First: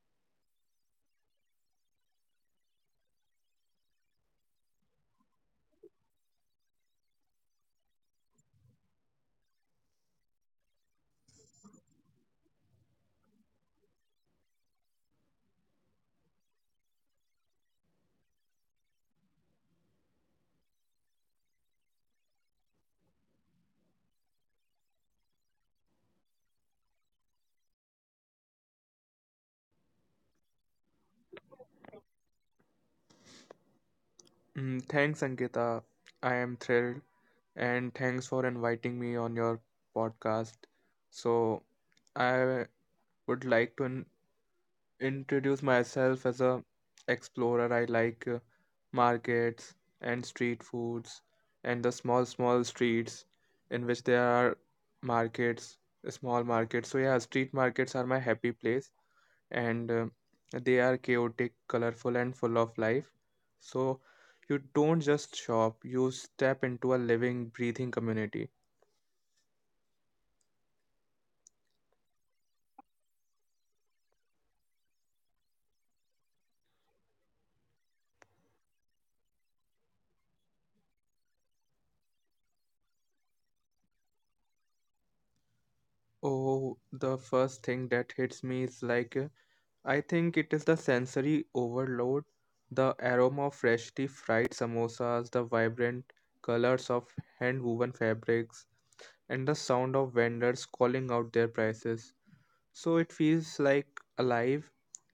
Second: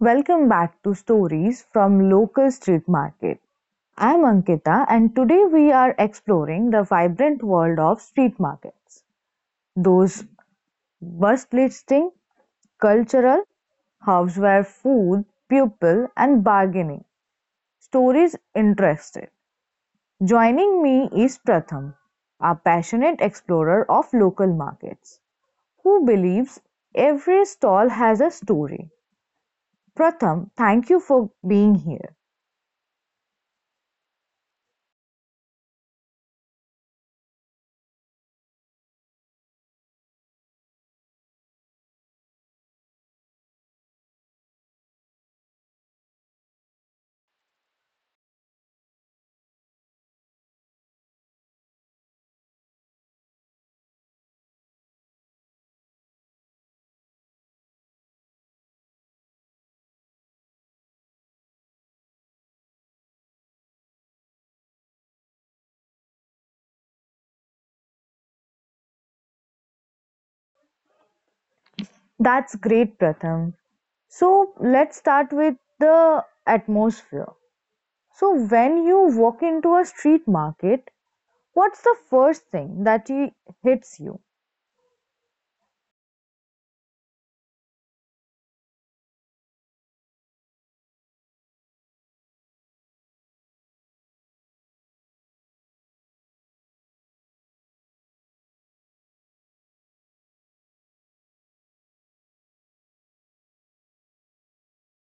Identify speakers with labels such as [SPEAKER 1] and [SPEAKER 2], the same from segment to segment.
[SPEAKER 1] Welcome back to Stories from Local Street Market. I'm Ankita, and today we are exploring the vibrant world of street markets. Those bus listing, cultural, houseware, food, pupil, and bargaining. Stories interested. Joining me is Pratham, a passionate explorer of local markets, who believes every stall has a story. Pratham, thank you for being here.
[SPEAKER 2] Thanks, Ankita. I am thrilled, and thanks for inviting me on your podcast. So I would like to introduce myself as a explorer. I like markets and street foods and the small, small streets in which there are markets, small markets. So yeah, street markets are my happy place and they are chaotic, colorful, and full of life. So you don't just shop, you step into a living, breathing community.
[SPEAKER 1] That's great, Pratham. So let's start with the atmosphere. So when you walk into a street market, what's the first thing that hits you?
[SPEAKER 2] Oh, the first thing that hits me is like I think it is the sensory overload, the aroma of freshly fried samosas, the vibrant colors of hand woven fabrics, and the sound of vendors calling out their prices. So it feels like alive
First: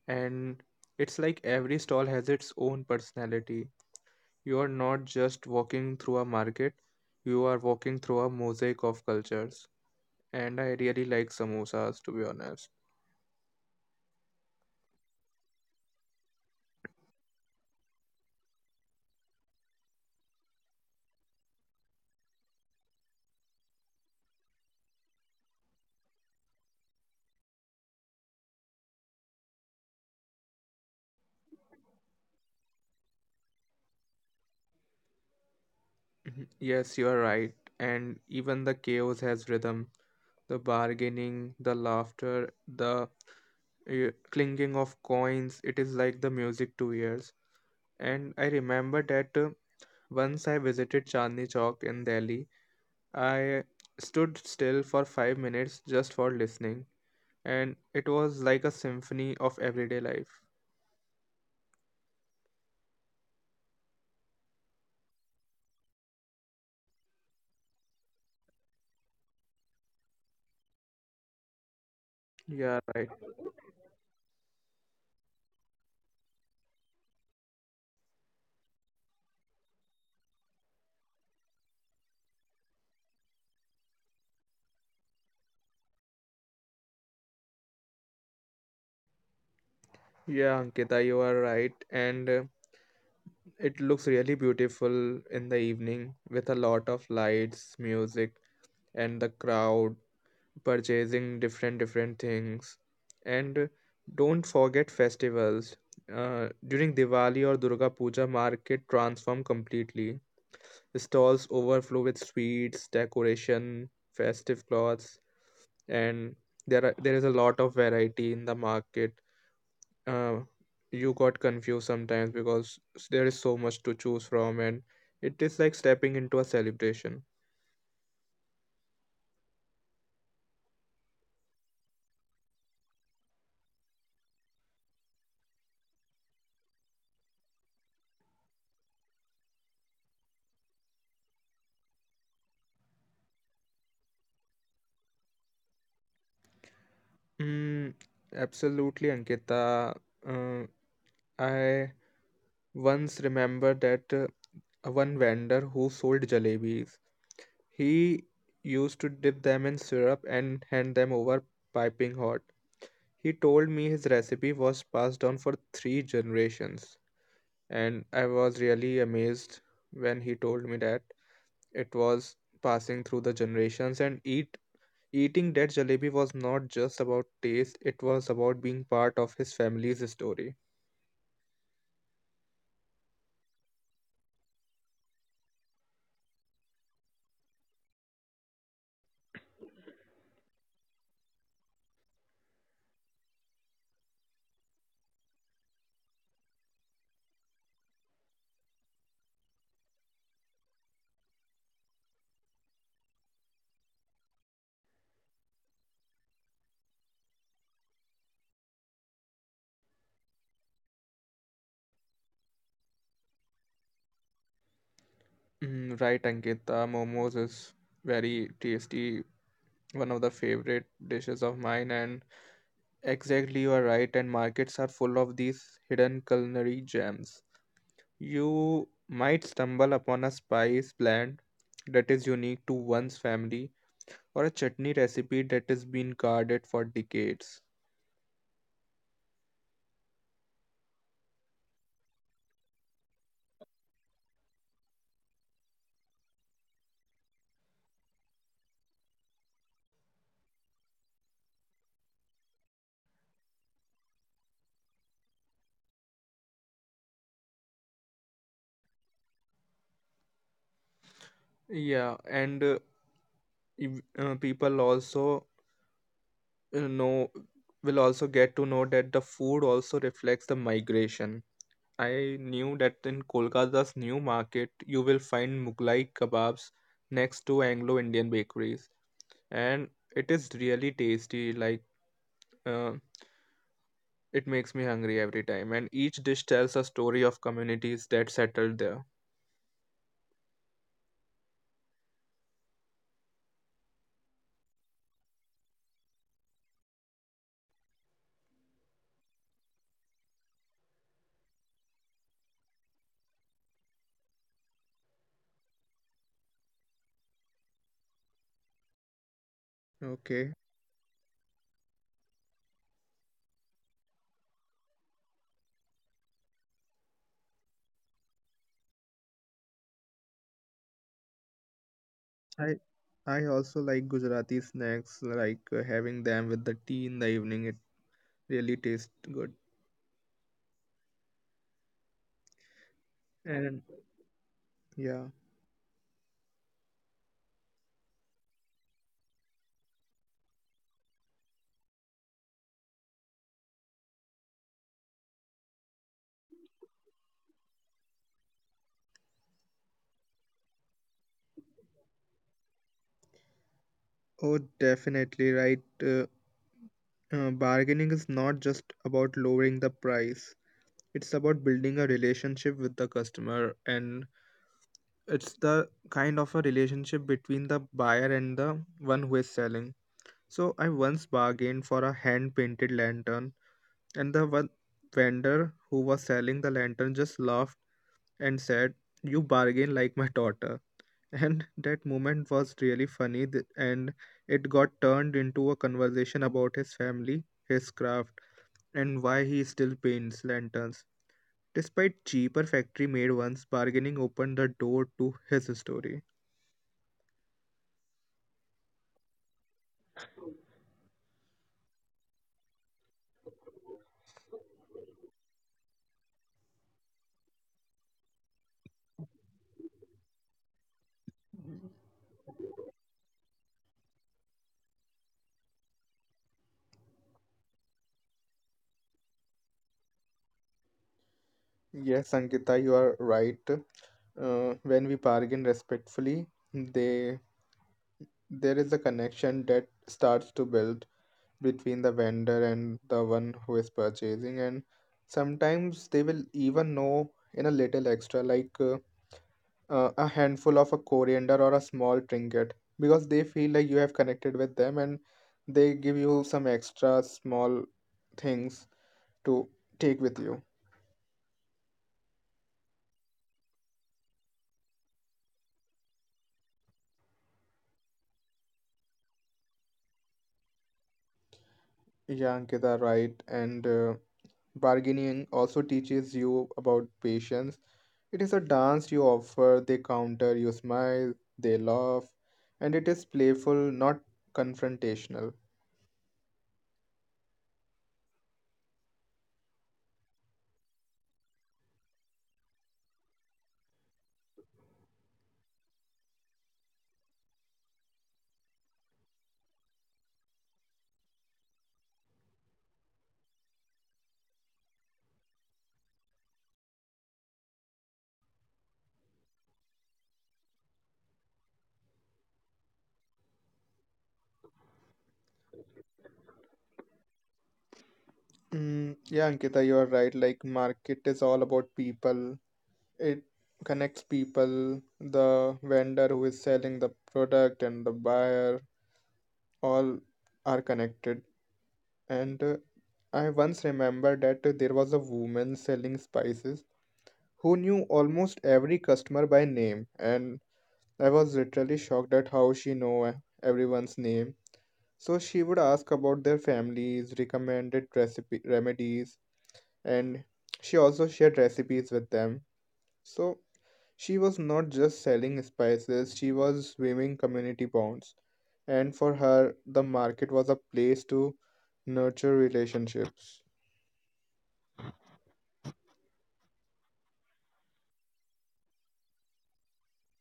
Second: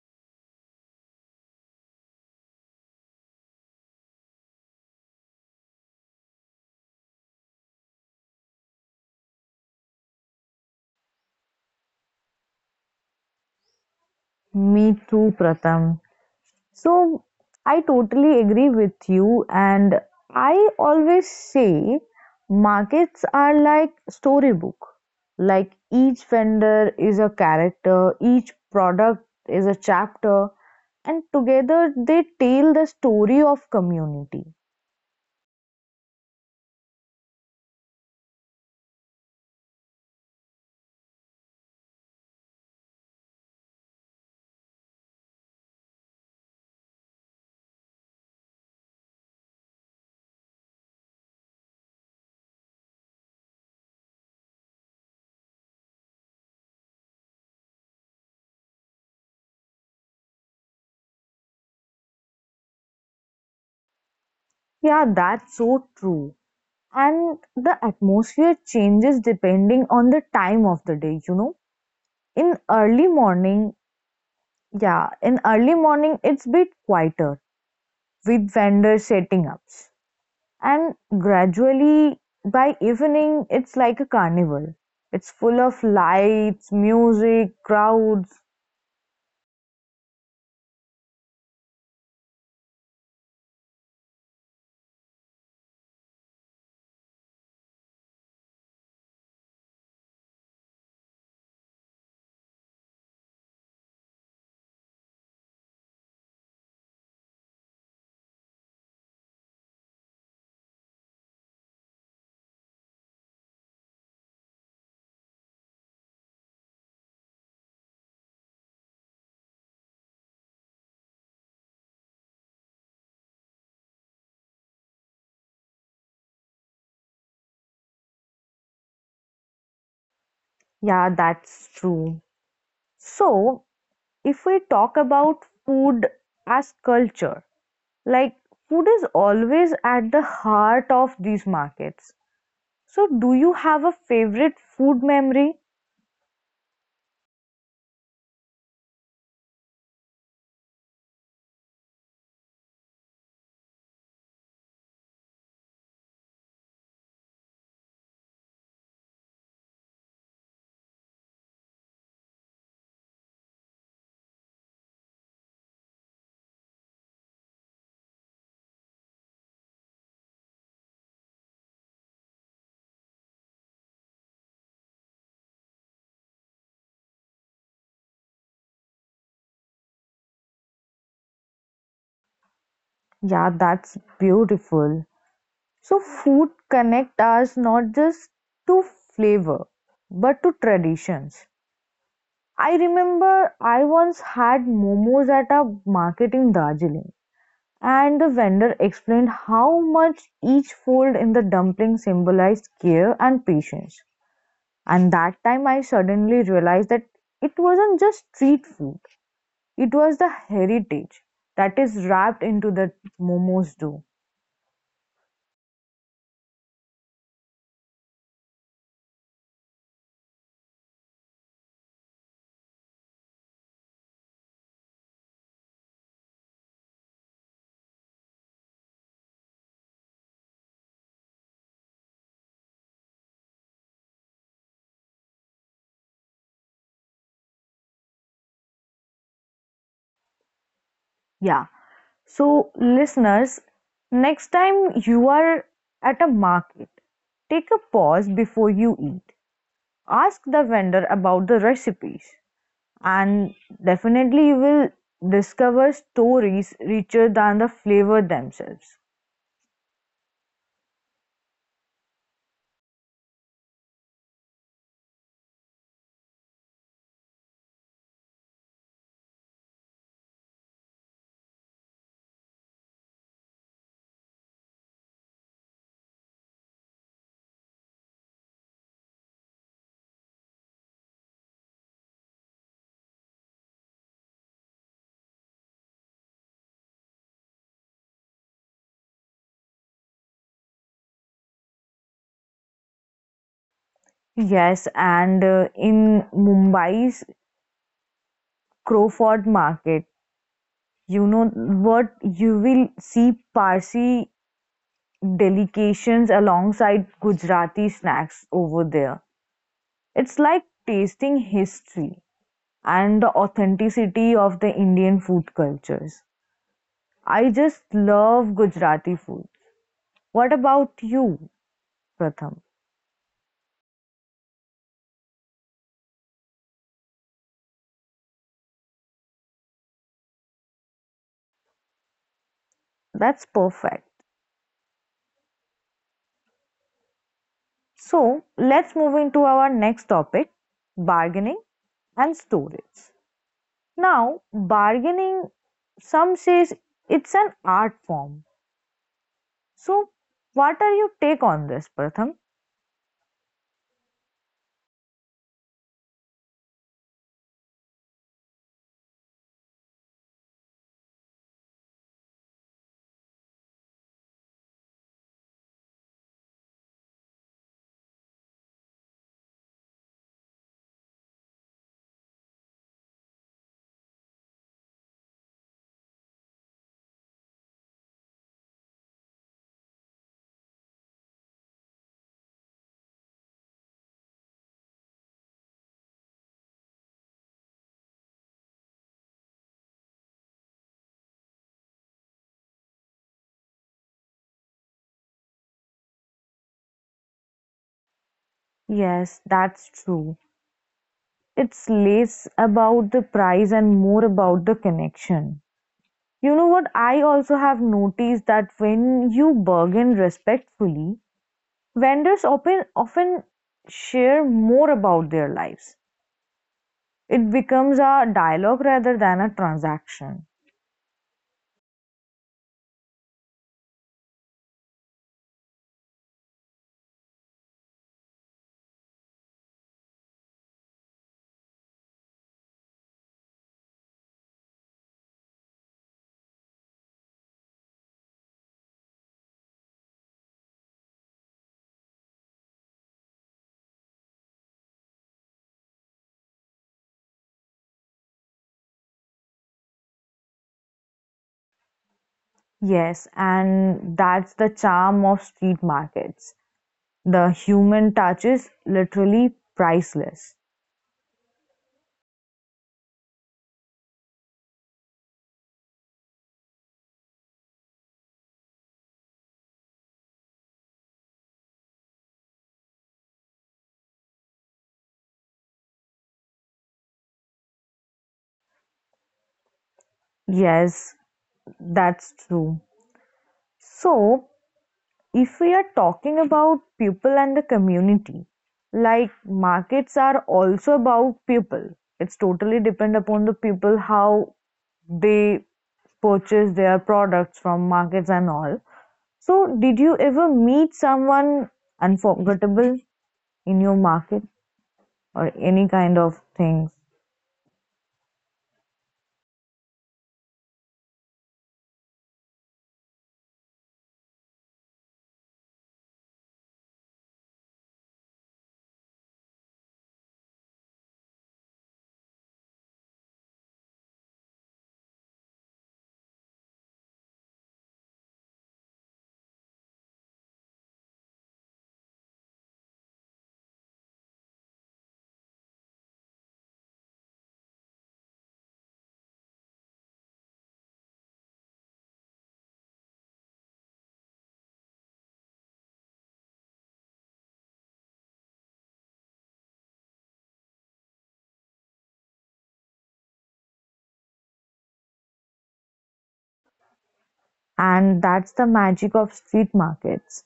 [SPEAKER 2] and it's like every stall has its own personality. You are not just walking through a market, you are walking through a mosaic of cultures, and I really like samosas to be honest.
[SPEAKER 1] Me too, Pratham. So I totally agree with you, and I always say markets are like storybook. Like each vendor is a character, each product is a chapter, and together they tell the story of community.
[SPEAKER 2] Mhm. Yes, you are right, and even the chaos has rhythm, the bargaining, the laughter, the uh, clinking of coins, it is like the music to ears. And I remember that once I visited Chandni Chowk in Delhi. I stood still for 5 minutes just for listening, and it was like a symphony of everyday life.
[SPEAKER 1] Yeah, that's so true. And the atmosphere changes depending on the time of the day, you know. In
[SPEAKER 2] Yeah, right.
[SPEAKER 1] early morning, yeah, in early morning it's bit quieter with vendors setting ups. And gradually by evening it's like a carnival. It's full of lights, music, crowds.
[SPEAKER 2] Yeah, Ankita, you are right. And it looks really beautiful in the evening with a lot of lights, music, and the crowd purchasing different different things. And don't forget festivals. During Diwali or Durga Puja, market transform completely. Stalls overflow with sweets, decoration, festive cloths, and there is a lot of variety in the market. Uh, you got confused sometimes because there is so much to choose from, and it is like stepping into a celebration.
[SPEAKER 1] Yeah, that's true. So if we talk about food as culture, like food is always at the heart of these markets. So, do you have a favorite food memory?
[SPEAKER 2] Mm, Absolutely, Ankita. Uh, I once remember that one vendor who sold jalebis. He used to dip them in syrup and hand them over piping hot. He told me his recipe was passed down for 3 generations, and I was really amazed when he told me that it was passing through the generations and eating that jalebi was not just about taste, it was about being part of his family's story.
[SPEAKER 1] Yeah, that's beautiful. So, food connect us not just to flavor but to traditions. I remember I once had momos at a market in Darjeeling. And the vendor explained how much each fold in the dumpling symbolized care and patience. And that time I suddenly realized that it wasn't just street food, it was the heritage that is wrapped into the momos do.
[SPEAKER 2] Right, Ankita, momos is very tasty, one of the favorite dishes of mine, and exactly you are right, and markets are full of these hidden culinary gems. You might stumble upon a spice blend that is unique to one's family or a chutney recipe that has been guarded for decades.
[SPEAKER 1] Yeah. So, listeners, next time you are at a market, take a pause before you eat. Ask the vendor about the recipes, and definitely you will discover stories richer than the flavor themselves.
[SPEAKER 2] Yeah, and people also know will also get to know that the food also reflects the migration. I knew that in Kolkata's new market, you will find Mughlai kebabs next to Anglo-Indian bakeries, and it is really tasty. Like uh, it makes me hungry every time, and each dish tells a story of communities that settled there.
[SPEAKER 1] Yes, and in Mumbai's Crawford market, you know what, you will see Parsi delications alongside Gujarati snacks over there. It's
[SPEAKER 2] Okay.
[SPEAKER 1] like tasting history and the authenticity of the Indian food cultures. I just love Gujarati food. What about you, Pratham?
[SPEAKER 2] I I also like Gujarati snacks, like having them with the tea in the evening. It really tastes good.
[SPEAKER 1] That's
[SPEAKER 2] And
[SPEAKER 1] perfect.
[SPEAKER 2] yeah.
[SPEAKER 1] So let's move into our next topic, bargaining and storage. Now, bargaining, some says it's an art form. So, what are your take on this, Pratham?
[SPEAKER 2] Oh, definitely right. Bargaining is not just about lowering the price. It's about building a relationship with the customer, and it's the kind of a relationship between the buyer and the one who is selling. So I once bargained for a hand painted lantern, and the one vendor who was selling the lantern just laughed and said, "You bargain like my daughter." And that moment was really funny, and it got turned into a conversation about his family, his craft, and why he still paints lanterns. Despite cheaper factory made ones, bargaining opened the door to his story.
[SPEAKER 1] Yes, that's true. It's less about the price and more about the connection. You know what? I also have noticed that when you bargain respectfully, vendors often share more about their lives. It becomes a dialogue rather than a transaction.
[SPEAKER 2] Yes, Ankita, you are right. When we bargain respectfully, they there is a connection that starts to build between the vendor and the one who is purchasing, and sometimes they will even know in a little extra, like a handful of a coriander or a small trinket, because they feel like you have connected with them, and they give you some extra small things to take with you.
[SPEAKER 1] Yes, and that's the charm of street markets. The human touch is literally priceless.
[SPEAKER 2] Yeah, Ankita, right, and. Bargaining also teaches you about patience. It is a dance, you offer, they counter, you smile, they laugh, and it is playful, not confrontational.
[SPEAKER 1] Yes, that's true. So, if we are talking about people and the community, like markets are also about people. It's totally depend upon the people how they purchase their products from markets and all. So, did you ever meet someone unforgettable in your market or any kind of things?
[SPEAKER 2] Yeah, Ankita, you are right. Like, market is all about people, it connects people, the vendor who is selling the product and the buyer, all are connected. And I once remember that there was a woman selling spices who knew almost every customer by name, and I was literally shocked at how she knew everyone's name. So she would ask about their families, recommended recipe remedies, and she also shared recipes with them. So she was not just selling spices, she was weaving community bonds. And for her, the market was a place to nurture relationships.
[SPEAKER 1] And that's the magic of street markets.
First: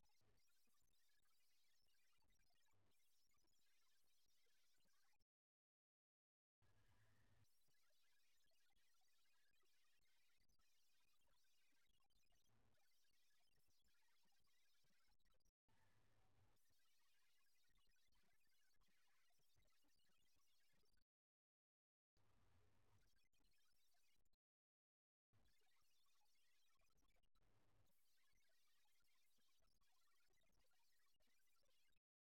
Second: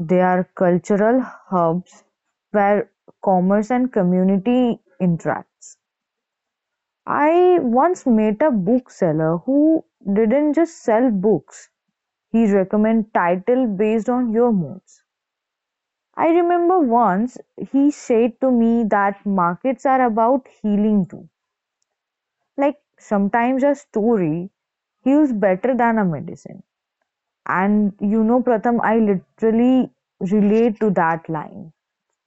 [SPEAKER 1] They are cultural hubs where commerce and community interacts. I once met a bookseller who didn't just sell books. He recommended title based on your moods. I remember once he said to me that markets are about healing too. Like sometimes a story heals better than a medicine. And you know, Pratham, I literally relate to that line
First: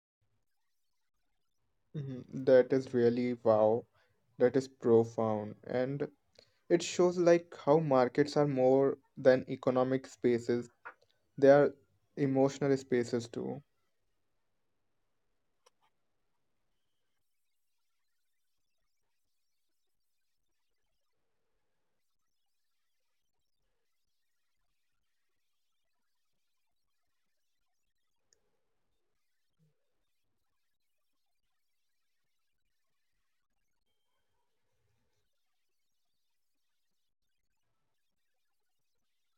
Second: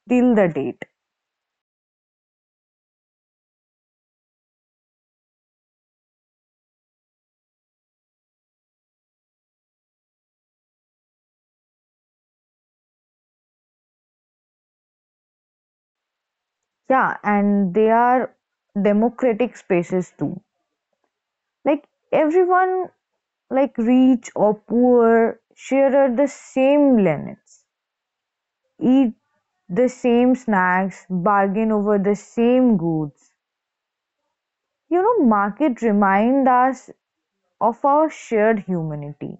[SPEAKER 1] till the date.
[SPEAKER 2] Mhm. That is really wow. That is profound. And it shows like how markets are more than economic spaces, they are emotional spaces too.
[SPEAKER 1] Yeah, and they are democratic spaces too. Like everyone, like rich or poor, share the same linens, eat the same snacks, bargain over the same goods. You know, market remind us of our shared humanity.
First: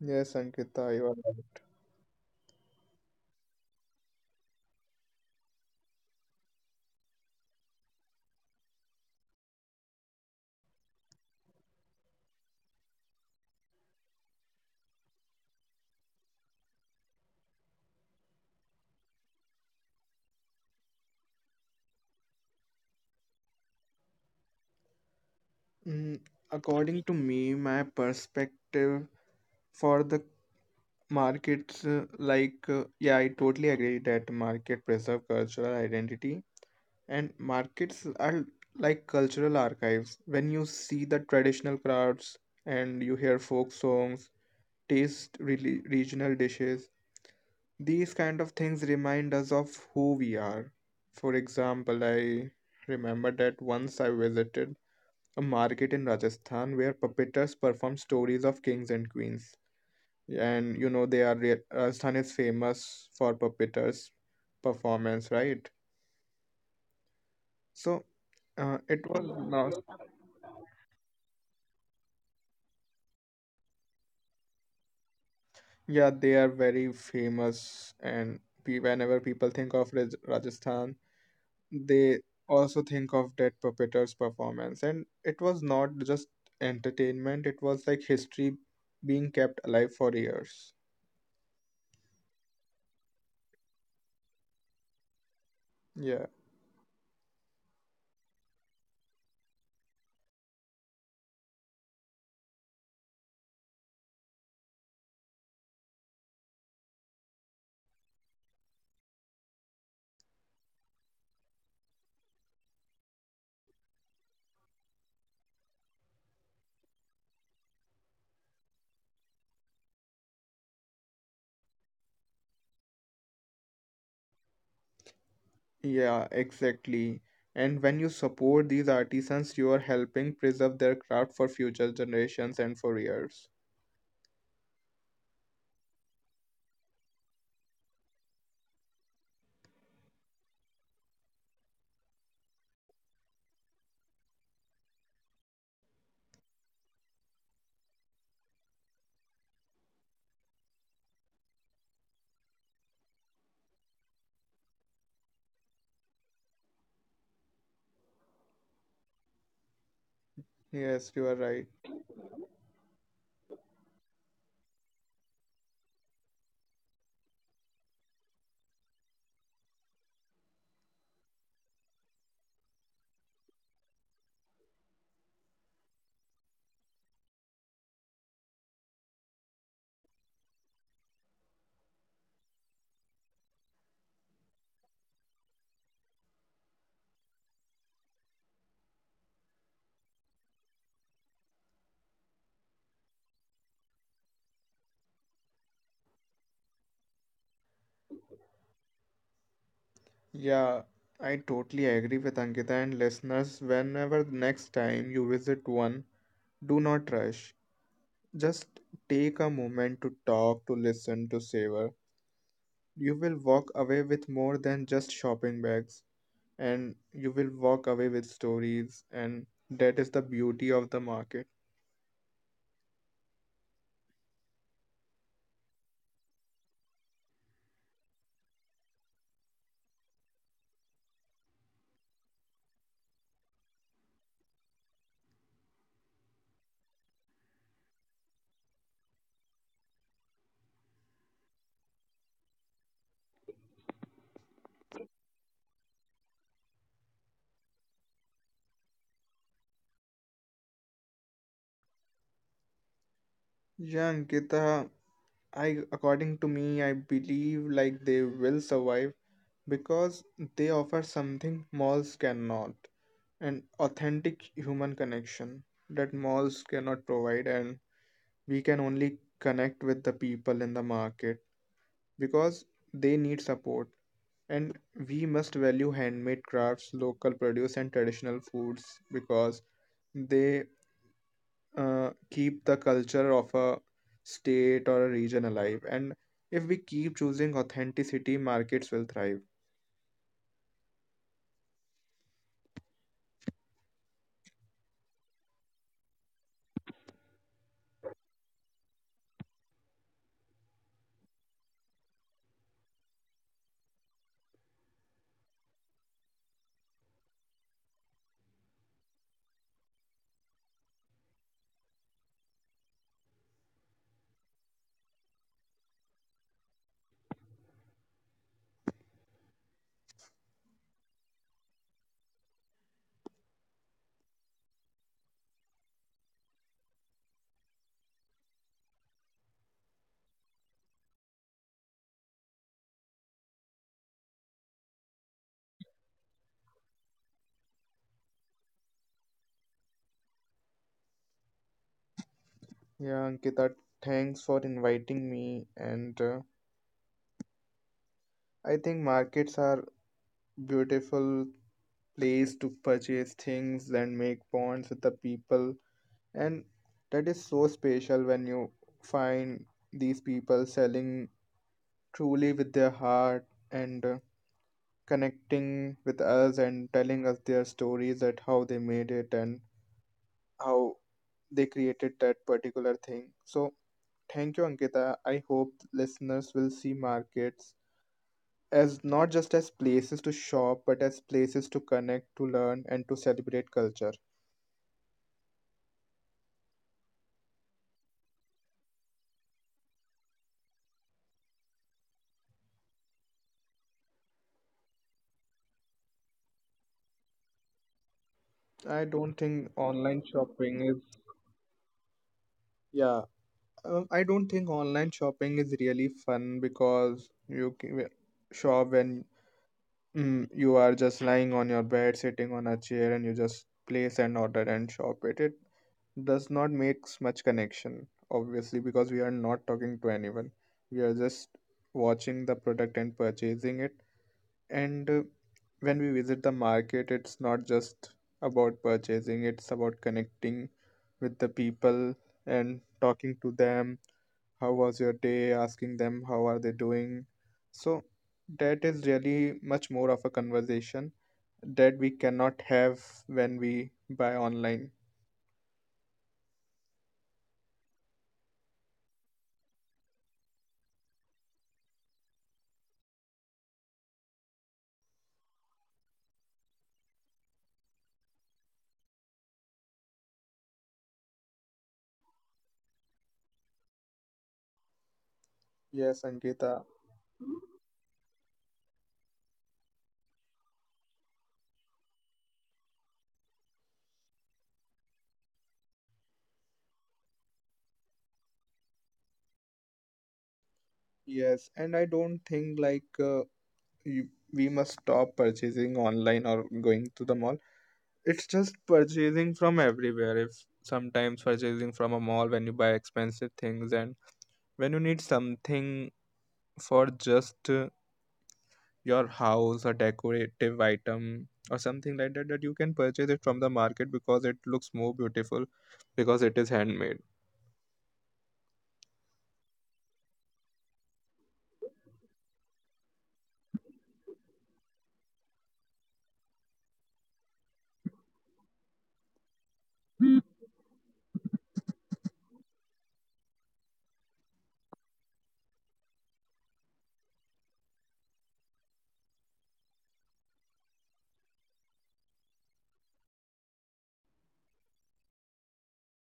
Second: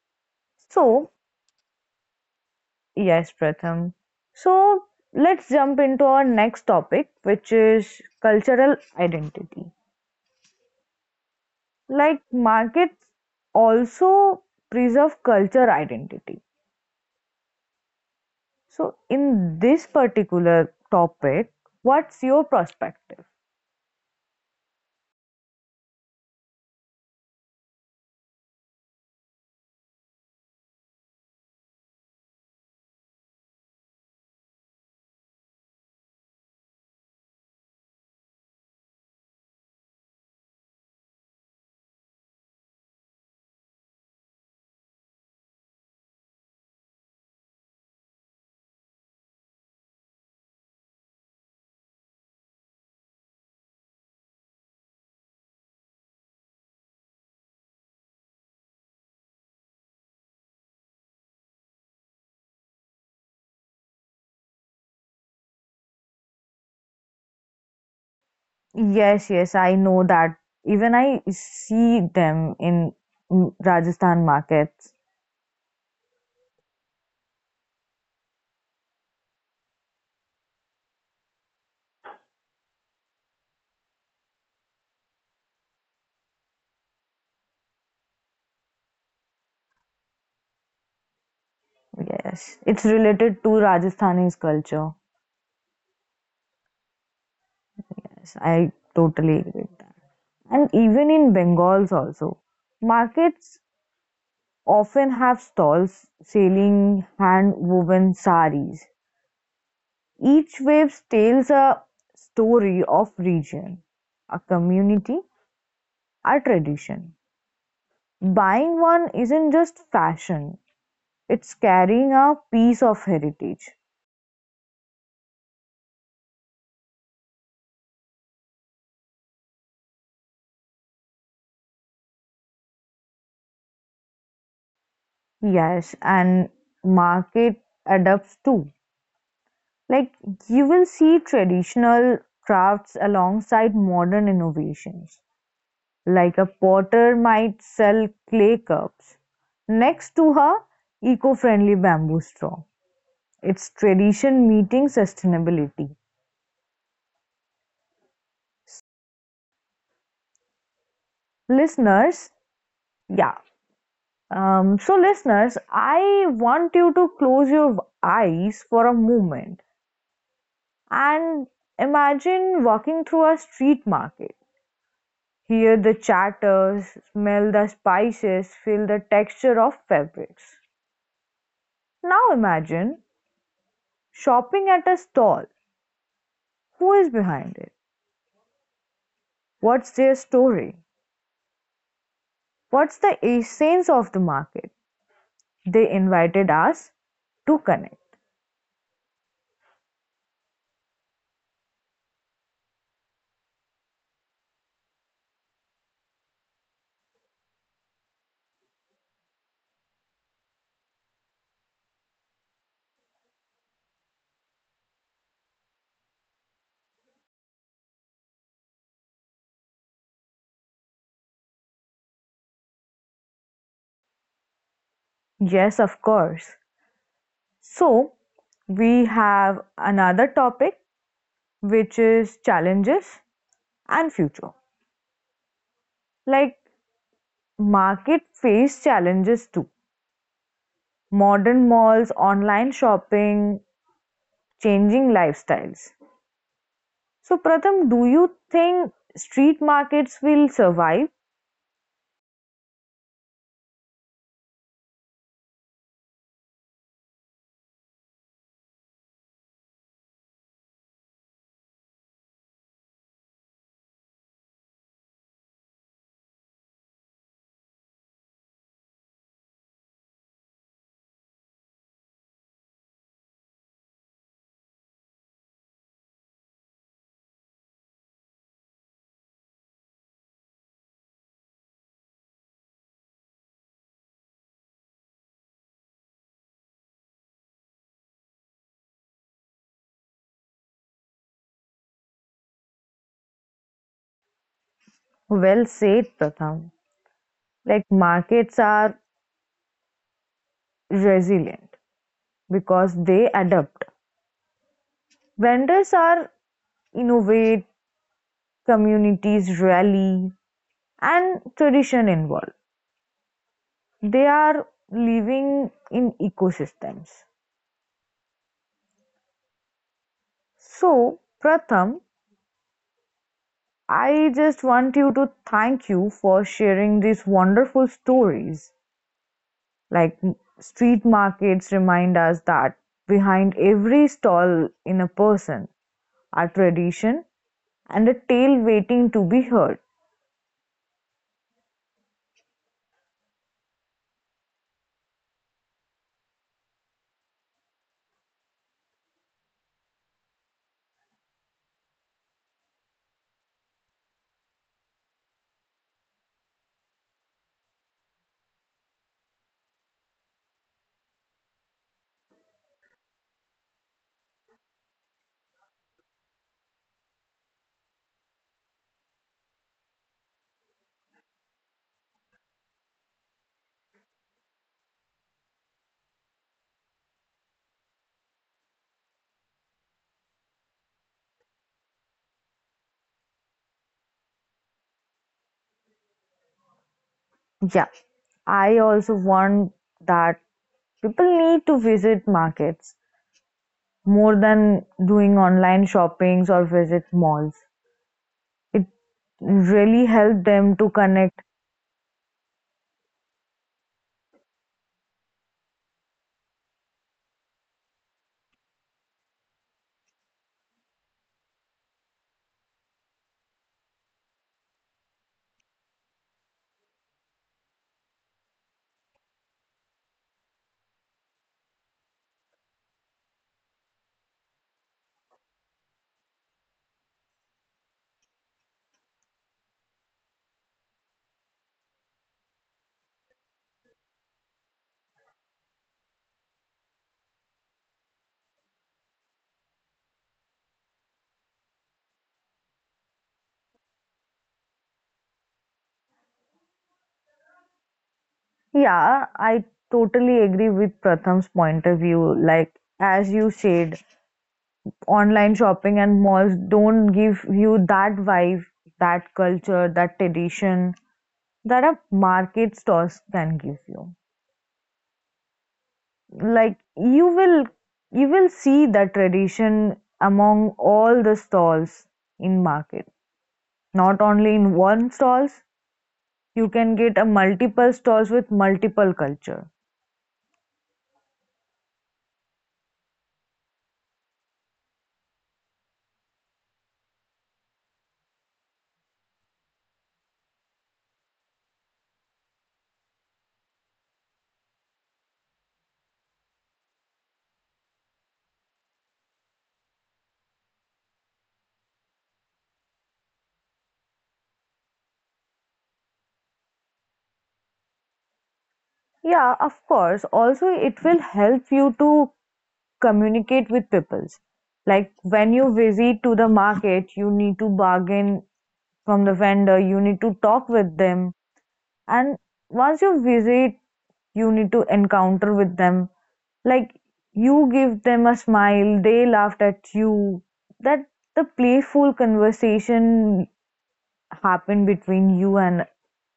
[SPEAKER 2] Yes, Ankita, you
[SPEAKER 1] So,
[SPEAKER 2] are right.
[SPEAKER 1] yes, Pratham. So let's jump into our next topic, which is cultural identity. Like markets also preserve culture identity. So in this particular topic, what's your perspective?
[SPEAKER 2] Mm, According to me, my perspective for the markets, yeah, I totally agree that market preserve cultural identity and markets are like cultural archives. When you see the traditional crafts and you hear folk songs, taste really regional dishes, these kind of things remind us of who we are. For example, I remember that once I visited a market in Rajasthan where puppeters perform stories of kings and queens. And you know, they are Rajasthan is famous for puppeters performance, right? So it was
[SPEAKER 1] Yes, yes,
[SPEAKER 2] not,
[SPEAKER 1] I know that. Even I see them in Rajasthan markets.
[SPEAKER 2] yeah, they are very famous. And whenever people think of Rajasthan, they also think of that perpetrator's performance, and it was not just entertainment, it was like history being kept alive for years.
[SPEAKER 1] Yes, it's related to Rajasthani's culture.
[SPEAKER 2] Yeah,
[SPEAKER 1] Yes, I totally agree. And even in Bengals also. Markets often have stalls selling hand woven saris. Each wave tells a story of region, a community, a tradition. Buying one isn't just fashion, it's carrying a piece of heritage.
[SPEAKER 2] yeah, exactly, and when you support these artisans you are helping preserve their craft for future generations and for years.
[SPEAKER 1] Yes, and market adapts too. Like you will see traditional crafts alongside modern innovations. Like a potter might sell clay cups. Next to her, eco friendly bamboo straw. It's tradition meeting sustainability.
[SPEAKER 2] Yes, you are right.
[SPEAKER 1] Listeners, yeah. So, listeners, I want you to close your eyes for a moment and imagine walking through a street market. Hear the chatter, smell the spices, feel the texture of fabrics. Now imagine shopping at a stall. Who is behind it? What's their story? What's the essence of the market? They invited us to connect.
[SPEAKER 2] Yeah, I totally agree with Ankita, and listeners, whenever next time you visit one, do not rush, just take a moment to talk, to listen, to savor. You will walk away with more than just shopping bags, and you will walk away with stories, and that is the beauty of the market.
[SPEAKER 1] Yes, of course. So, we have another topic, which is challenges and future. Like, market face challenges too. Modern malls, online shopping, changing lifestyles. So, Pratham, do you think street markets will survive?
[SPEAKER 2] Yeah, Ankita, I according to me I believe like they will survive because they offer something malls cannot, an authentic human connection that malls cannot provide, and we can only connect with the people in the market because they need support. And we must value handmade crafts, local produce, and traditional foods because they keep the culture of a state or a region alive. And if we keep choosing authenticity, markets will thrive.
[SPEAKER 1] Well said, Pratham. Like markets are resilient because they adapt, vendors are innovate, communities rally, and tradition involved. They are living in ecosystems. So, Pratham, I just want you to thank you for sharing these wonderful stories. Like street markets remind us that behind every stall in a person are tradition and a tale waiting to be heard.
[SPEAKER 2] Yeah, Ankita, thanks for inviting me. And I think markets are beautiful place to purchase things and make bonds with the people. And that is so special when you find these people selling truly with their heart and connecting with us and telling us their stories at how they made it and how they created that particular thing. So thank you, Ankita. I hope listeners will see markets as not just as places to shop, but as places to connect, to learn, and to celebrate culture.
[SPEAKER 1] Yeah, I also want that people need to visit markets more than doing online shoppings or visit malls. It
[SPEAKER 2] I don't think
[SPEAKER 1] really
[SPEAKER 2] online
[SPEAKER 1] helped them
[SPEAKER 2] shopping
[SPEAKER 1] to
[SPEAKER 2] is
[SPEAKER 1] connect.
[SPEAKER 2] yeah. I don't think online shopping is really fun because you can shop when you are just lying on your bed, sitting on a chair, and you just place an order and shop it. It does not makes much connection, obviously, because we are not talking to anyone. We are just watching the product and purchasing it. And when we visit the market, it's not just about purchasing, it's about connecting with the people and talking to them, how was your day, asking them how are they doing. So that is really much more of a conversation that we cannot have when we buy online.
[SPEAKER 1] Yeah, I totally agree with Pratham's point of view. Like as you said, online shopping and malls don't give you that vibe, that culture, that tradition that a market stores can give you.
[SPEAKER 2] Yes, Ankita.
[SPEAKER 1] Like you will you will see that tradition among all the stalls in market, not only in one stalls. You can get a multiple stalls with multiple culture.
[SPEAKER 2] Yes, and I don't think like you, we must stop purchasing online or going to the mall, it's just purchasing from everywhere. If sometimes purchasing from a mall when you buy expensive things and when you need something for just your house, a decorative item or something like that, that you can purchase it from the market because it looks more beautiful, because it is handmade.
[SPEAKER 1] Yeah, of course, also it will help you to communicate with peoples. Like when you visit to the market you need to bargain from the vendor, you need to talk with them. And once you visit you need to encounter with them. Like you give them a smile, they laughed at you. That the playful conversation happened between you and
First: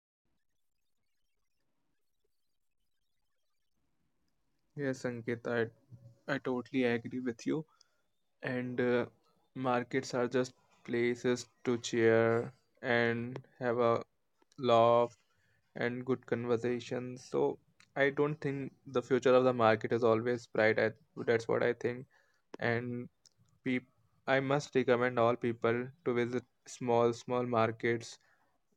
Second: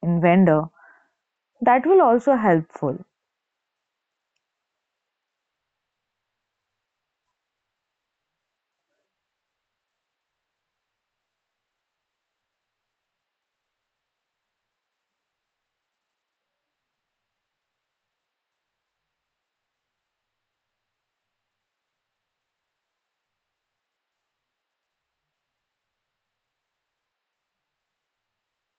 [SPEAKER 1] and vendor. That will also helpful.
[SPEAKER 2] Yes, Ankit, I totally agree with you, and markets are just places to cheer and have a laugh and good conversation. So I don't think the future of the market is always bright. That's what I think. And Peop- I must recommend all people to visit small, small markets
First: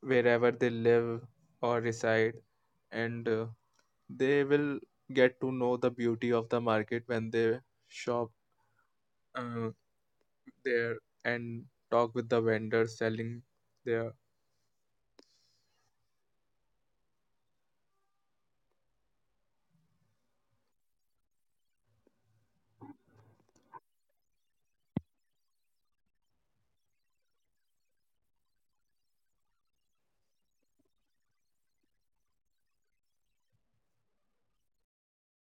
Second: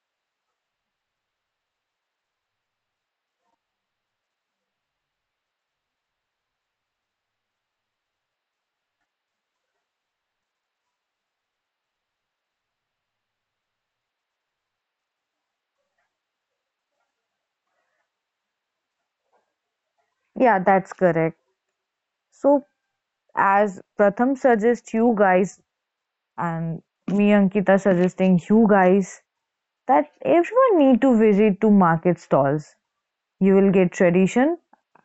[SPEAKER 2] wherever they live or reside, and they will get to know the beauty of the market when they shop uh, there and talk with the vendors selling their.
[SPEAKER 1] Yeah, that's correct. So as Pratham suggests you guys and me Ankita suggesting you guys that everyone need to visit to market stalls. You will get tradition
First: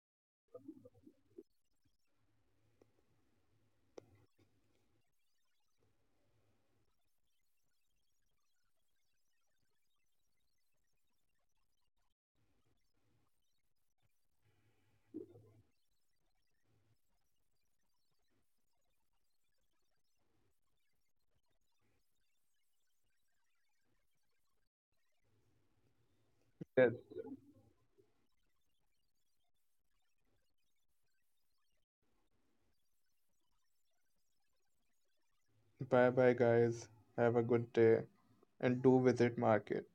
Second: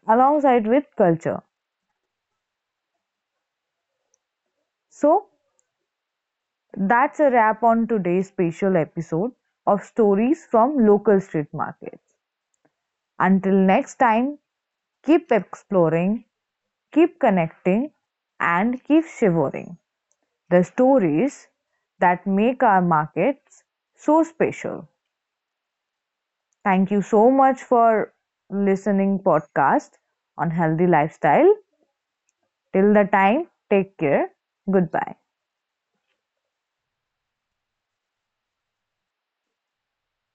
[SPEAKER 1] alongside with culture. So that's a wrap on today's special episode of Stories from Local Street Markets. Until next time, keep exploring, keep connecting, and keep shivering the stories that make our markets so special. Thank you so
[SPEAKER 2] Yes.
[SPEAKER 1] much for listening podcast on healthy lifestyle. Till the time, take care. Goodbye.
[SPEAKER 2] Bye bye, guys. Have a good day and do visit market.